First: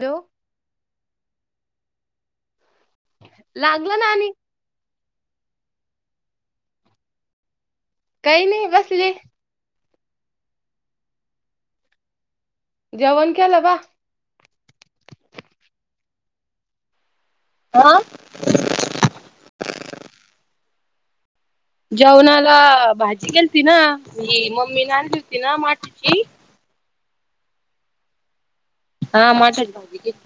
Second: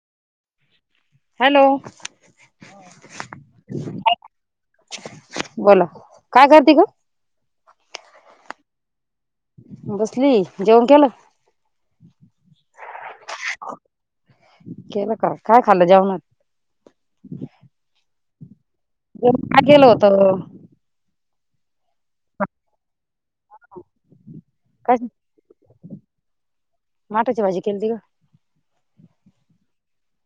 Hello. Hello. लागल ना आणि बोला काय करती गं? काही नाही बसलेली. बसली जेवण केलं? जेवण केलं बा. केलं का काय खाल्लं जेवणात? आ? [unintelligible] काय केलं होतं? जेवणाला भाजी केलती ना ही मम्मीनं काय आणली होती ना मठाची मठाची भाजी केलती का? हां मठाची भाजी केल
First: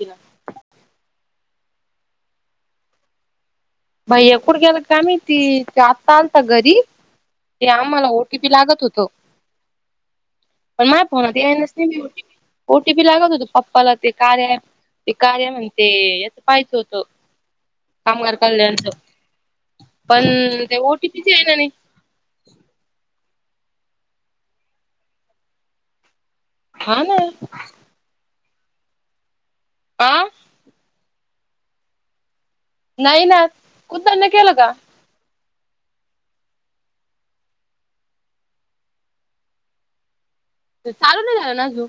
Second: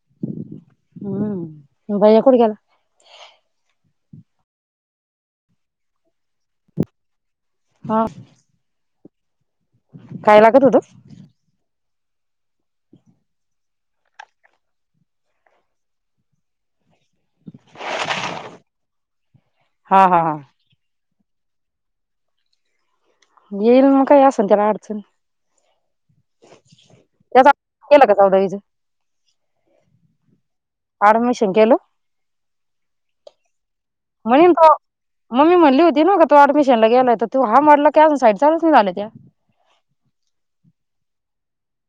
हम्म यो भैय्या कुठं गेला? भैय्या कुठ गेला काय माहिती त्यो आत्ता आलता घरी ते हा आम्हाला ओ टी पी पी लागत होतं. काय लागत होतं? [unintelligible] द्याय नसती मी O T P O T P लागत होतं पप्पाला ते कार्या ॲप ते कार्या म्हणते याचं पाहायचं होतं [unintelligible] कल्याणच हा हा पण हा ते ओ टी पी च यायल नाही. येईल मग काय असल त्याला अडचण. हा ना. त्याचा केलं का ताऊ ताईच. आं? ऍडमिशन केलं? नाही ना. कुदन केलं का [unintelligible] अ मी म्हणली होती ना का तो ऍडमिशनला गेला आहे त तु [unintelligible] अजून साईड चालूच नाही झाल्या त्या. त चालू नाही झाल्याना अजून.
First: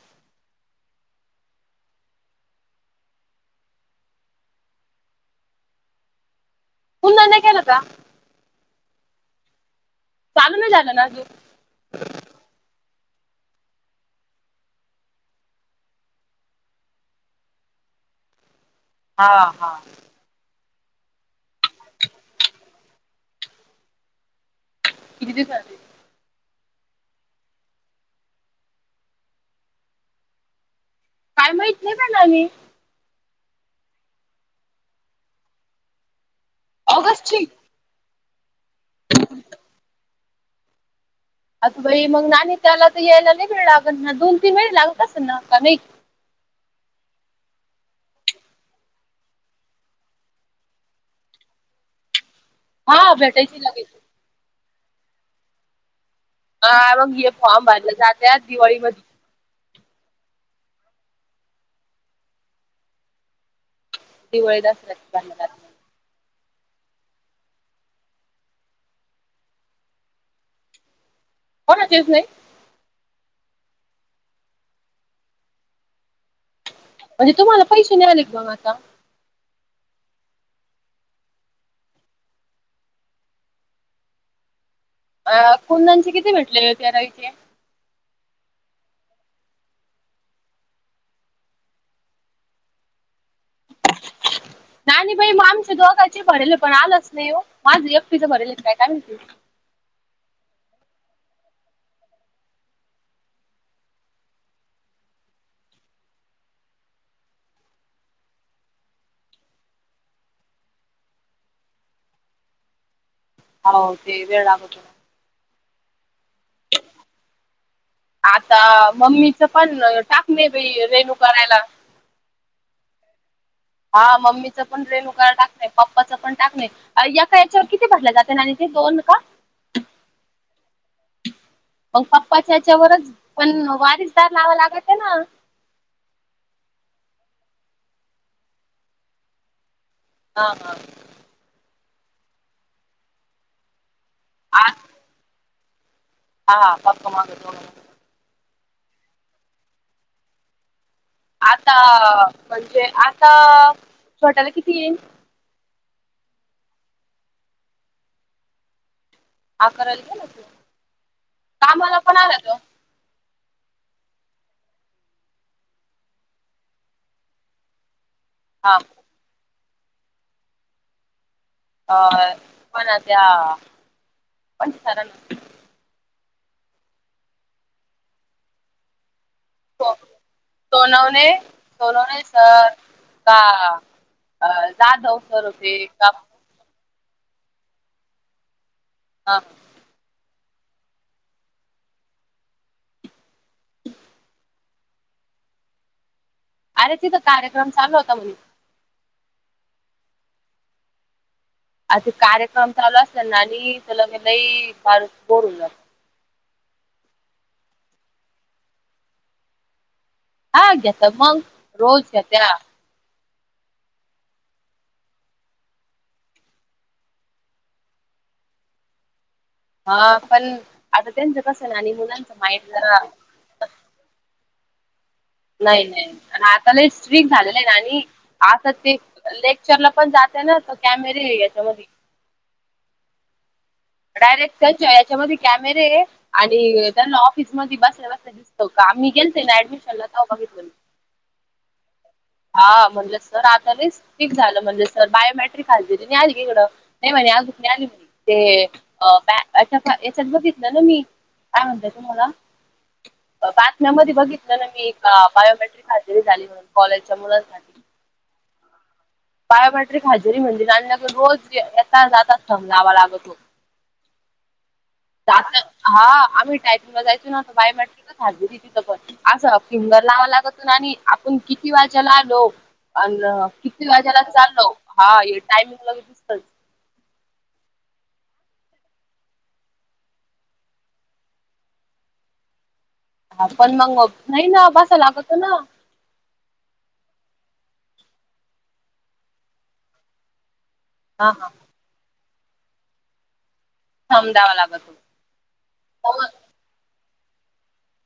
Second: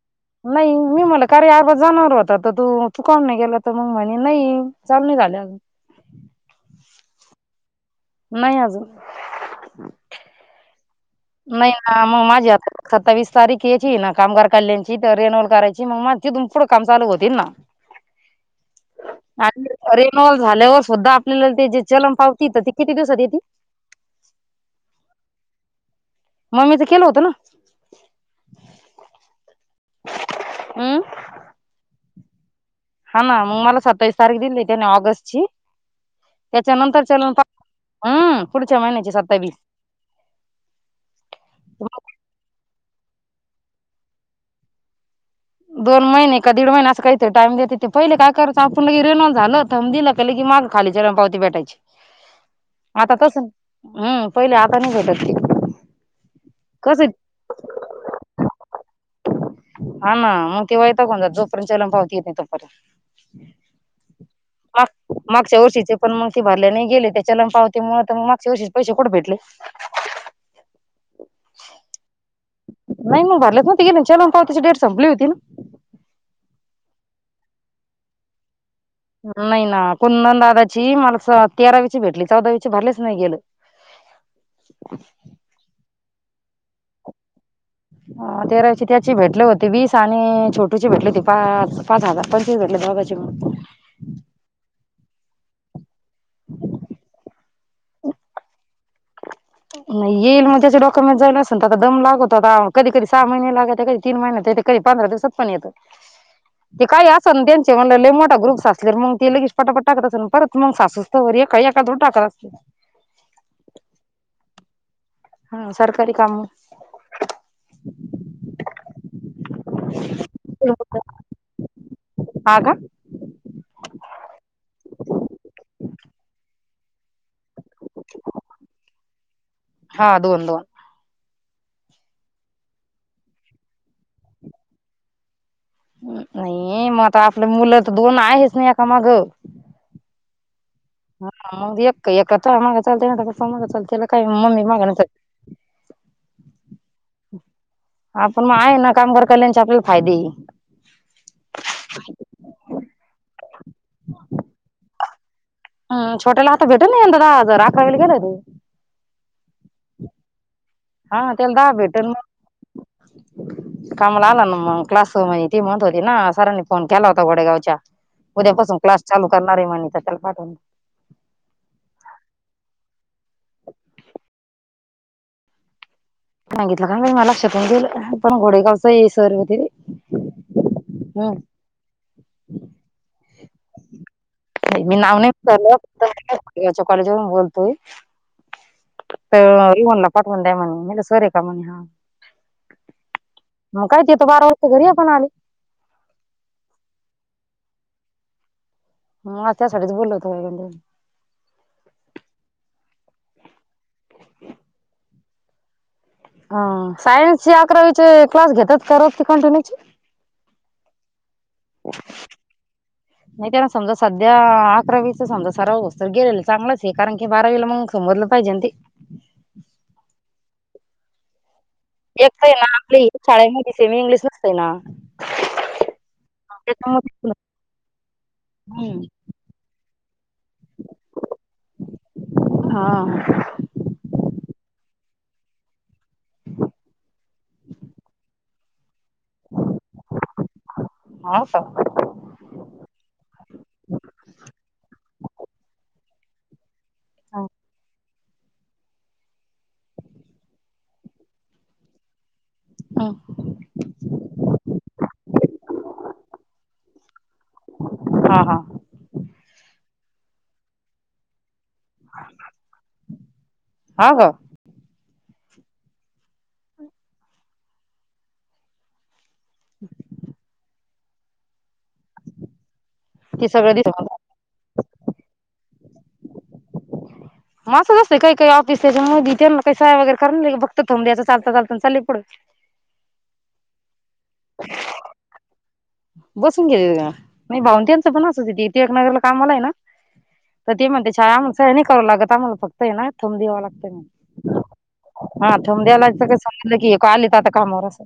नाही. मी म्हटलं का रे आता जाणार व्हता तर तू काऊन नाही गेला तर मग म्हणे नाही चालू नाही झाले अजून. पुन्हा नाही केलं का? नाही अजून. चालू नाही झालं ना अजून. नाही आ मग माझी आ सत्तावीस तारीख यायची ना कामगार कल्याणची तर रेनवल करायची मग माझ तिथून पुढं काम चालू होतील ना. [inaudible] हा आणि रेनॉल झाल्यावर स्वता आपल्याला ते जे चलग पावती त ती किती दिवसात येती. किती दिवसात येती. मम्मीचं केलं होतं ना. हम्म. काय माहित नाही बाई मामी. हा ना मग मला सत्तावीस तारीख दिली त्याने ऑगस्टची त्याच्यानंतर चलन ऑगस्टची हा पुढच्या महिनची सत्तावीस. अगं बाई मग ना आणि त्याला तर यायला नाही वेळ लागत ना दोन तीन महिने लागतच ना का नाही. दोन महिने का दीड महिने असं काही तर टाम देत ते पहिले काय करत आपण रेनोलां झालं होत दिलं. त्यालं की माग खाली त्याना पावती भेटायची. हा आता तसं भेटायची लगेच. हम्म, पहिले आता नाही भेटत ती. हा, कसं मग हे फॉर्म भरलं जात्यात दिवाळी मधी हा, ना मग तेव्हा येत कोण जोपर्यंतल पावती येत नाही तोपर्यंत. दिवाळी माक, दसऱ्यात भरले जातात मागच्या वर्षीचं पण मग ती भरल्या नाही गेले. त्या चलन पावती मुळं मग मागच्या वर्षी पैसे कुठे भेटले. कुणाचेच नाही? नाही मग भरले, ती चलन पावतीची डेट संपली होती ना? म्हणजे तुम्हाला पैशे नाही आले बघ आता नाही ना कुंदन दादाची मला स तेरावीची भेटली चौदावीची भरलेच नाही गेलं [inaudible] अं कुंदनचे किती भेटलेले तेरावीचे? [inaudible] तेरावीचे त्याचे भेटले होती वीस आणि छोटुचे भेटले होते पाच पाच हजार पंचवीस भेटले दोघांचे [unintelligible] नाही नाही बाई मग आमच्या दोघांचे भरले पण आलंच नाही ओ माझं एकटीचं भरले काय काय माहिती? नाही येईल मग त्याचे डॉक्युमेंट जायला असे दम लागतता कधी कधी सहा महिने लागते कधी तीन महिन्यात येत्याती कधी पंधरा दिवसात पण येत् [inaudible] ते काय असल त्यांचे मला लई मोठा ग्रुप्स असले मग ते लगेच पटापट टाकत असल परत मग सासू तवर एका एका दूर टाकत असतील आल्यावर ते वेळ लागतो हा सरकारी कामं [inaudible] आता मम्मीचं पण टाकले बाई रेनू करायला हा का? हा मम्मीच पण रेनू करायला टाकलंय पप्पाचं पण टाकलंय अय्या का याच्यावर किती भरले जाते आणि ते दोन का? हा दोन दोन मग पप्पाच्या हच्यावरच पण वारीसदार लावावा लागत ना नाही मग आता आपलं मुलं तर दोन आहेच ना एका मागं हा हां हा मग एक एका मागा चालते ना पप्पा मागा चालते तेला काय हा मम्मी मागा आ न हा मक्क माग जोडायला आपण पण मग आहे ना कामगार कम आणि आपल्याला [unintelligible] फायदेही आता म्हणजे आता छोट्याला किती हम छोट्याला आता भेटल ना दहा हजार अकरावीला गेलाय तो अकरावीला गेलाय तो हा त्याला दहा कामाला भेटल पण आला मग [inaudible] कामाला आला ना मग क्लास ती म्हणत होती ना सरांनी फोन केला होता वडगावच्या हा उद्यापासून क्लास चालू करणार आहे म्हणे तर त्याला पाठवून अ पण त्या पण सरांना सांगितलं काय नाही माया लक्षातुनच गेलं पण घोडेगावचं सर होते सोन सोनावणे हम्म सोनावणे सर का अ नाय मी नाव जाधव नाय सर होते विचारलं का [unintelligible] याच्या कॉलेज वरून बोलतोय. ह अअ त्यो म्हणला पाठवून द्या म्हणे मी म्हटलं सर ये काम्हणे हा मग काय ते त बारा वाजता घरी ये पण आले. अरे तिथं कार्यक्रम चालू होता म्हणे हा त्यासाठीच बोललो होतो [unintelligible] आता ते कार्यक्रम चालू असले ना आणि लगे लय पार बोर होऊन जात. हा सायन्स ची अकरावीचे क्लास घेतात का रोज ते कंटिन्यू ची हा घेतात मग रोज घेत्या नाय त्यांना समजा सध्या अकरावीचा समजा सराव होस्तवर गेलेल चांगलंच ये कारण की बारावीला मंग- समजलं पाहिजे न ते हा पण आता त्यांचं कस नाणी एकत ही ना आपल्या इ शाळेमध्ये सेमी इंग्लिश नसतय ना नाय नाय अनं आता लय स्ट्रिक्ट त्याच्यामुळे झालेलंय नाणी आता ते हम्म लेक्चरला पण जाते ना त कॅमेरे ये याच्यामधी हा डायरेक्ट त्याच्या याच्यामध्ये कॅमेरे ये आणि त्यांना ऑफिस मध्ये बसल्या बसल्या दिस हो का आम्ही गेलते ना ऍडमिशनला तवा बघितलं मी हो का. हा म्हणलं सर आता लय स्ट्रीक्ट झालं म्हणलं सर बायोमॅट्रिक हजेरी नय आली का इकडं नाय म्हणे अजुक नाय आली म्हणे ते अ बॅ यांच्यातना याच्यात बघितलं ना मी काय म्हणताय तुम्हाला [unintelligible] बातम्यामध्ये बघितलं ना मी का बायोमेट्रिक हजेरी झाली म्हणून कॉलेजच्या मुलांसाठी हा हा बायोमेट्रिक हजेरी म्हणजे [unintelligible] रोज येेता जाता थंब लावा लागतो. हा का जात हा आम्ही टायपिंगला जायचो ना त बायोमॅट्रिकच हजेरी ये तिथं पण असं फिंगर लावा लागतो नाणी आपण किती वाजाला आलो अनं ती सगळं किती दिस वाजाला चाललो हा ये टायमिंग लगे दिसतच म असच असतय काय काय ऑफिस त्याच्या मधी त्यांना काय सह्या वगैरे करानाय लागत फक्त थम्ब द्यायचा चालता चालता अनं चाललंय पुढ हा पण मंग नाही ना बसा लागतो ना बसून घेतेत का माये भाऊ त्यांच पण असंचं ये की टिळकनगला कामाला ये ना तर ते म्हणतात हा छाया हा आम्हाला सहया नाय करावं लागत आम्हाला फक्त ये ना थंब द्यावां थांब द्यावा लागंतं. लागतो हा थंब द्यावालागत का समजलं की हे का आलेत आता कामवर असं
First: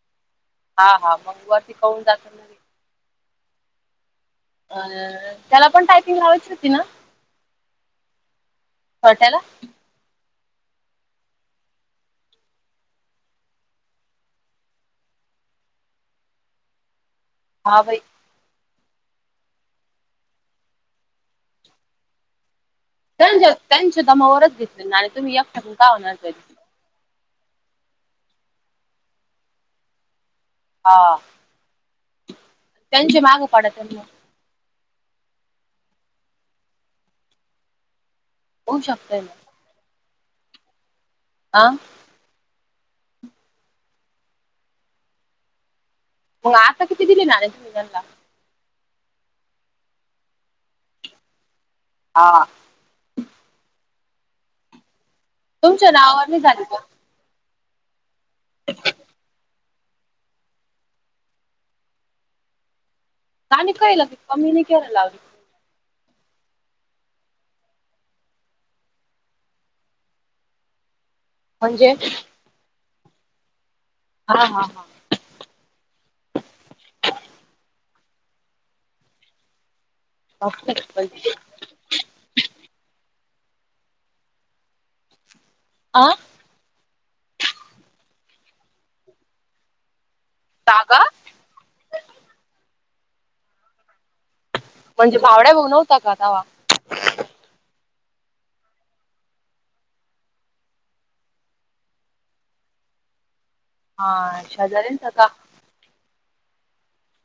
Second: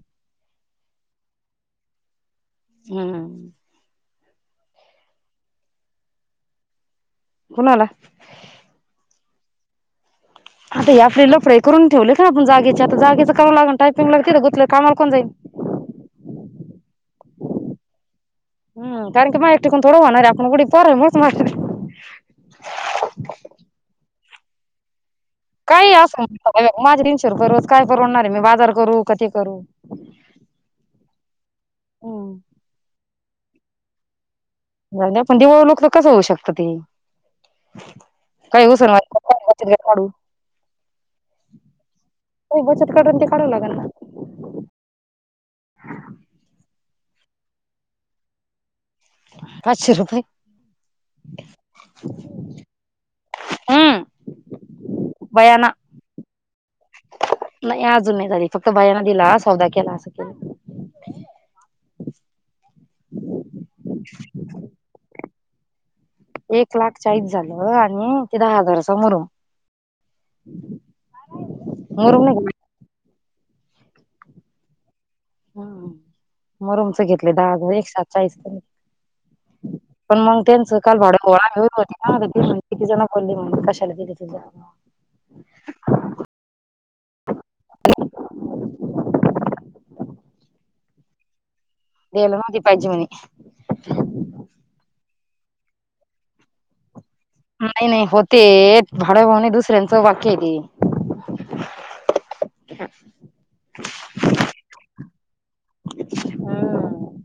हा हा मंग वरती कळून जात ना हम्म अ त्याला पण टायपिंग लावायची होती ना कुणाला? छोट्याला आता हे असले लफडे करून ठेवले का आपण जागेच्या आता जागेच कराव लागन टायपिंगग तिद गुतलं कामाला कोण जाईनं. हा बई हम्म कारण की मायां एकटीकून थोडं होणार ये आपण उडी पोरानं मुळच मारली. त्यांच्या त्यांच्या दमावरच घेतली नाणी तुम्ही या काही असं माझ्या तीनशे रुपये रोज काय परवडणार आहे मी बाजार करू का ते करू हा त्यांची माग पाडत पण दिवळ लोक तर कसं होऊ शकत ते काही होऊ उस शकतय ना [unintelligible] [inaudible] आ काय बचत करल ती काढावं लागल मग आता किती दिले ना [unintelligible] पाचशे रुपये हा हम तुमच्या नावाची झाली का नाही आजून नाही झाली फक्त भैयानं दिला सौदा केला नाहीणी काळलं त कमी नाही केर [unintelligible] एक लाख चाळीस झालंत आणि ते दहा हजार समोरून म्हणजे हा, हा, हा ह मग रमच घेतले ता [unintelligible] पण मग हा त्यांच कालड घोळा घेऊन होती त किती जण बोलली म्हण कशाला ति त आ ताजा दे नती पायजी मने म्हणजे भावड्या भाऊ नव्हता का तवा नाही, नाही होते भावड्या भाऊ नाही दुसऱ्यांचं वाक्य आहे ते हा शेजारीयांल त का हम्म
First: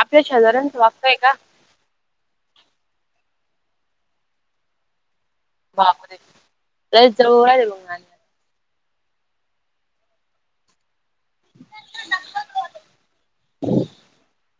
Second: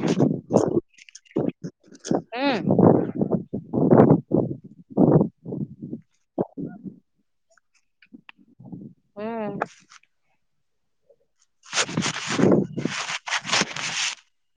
आपल्या शेजऱ्यांच वागतोय का हम बापरे लय जवळ आहे [unintelligible] हम्म [inaudible]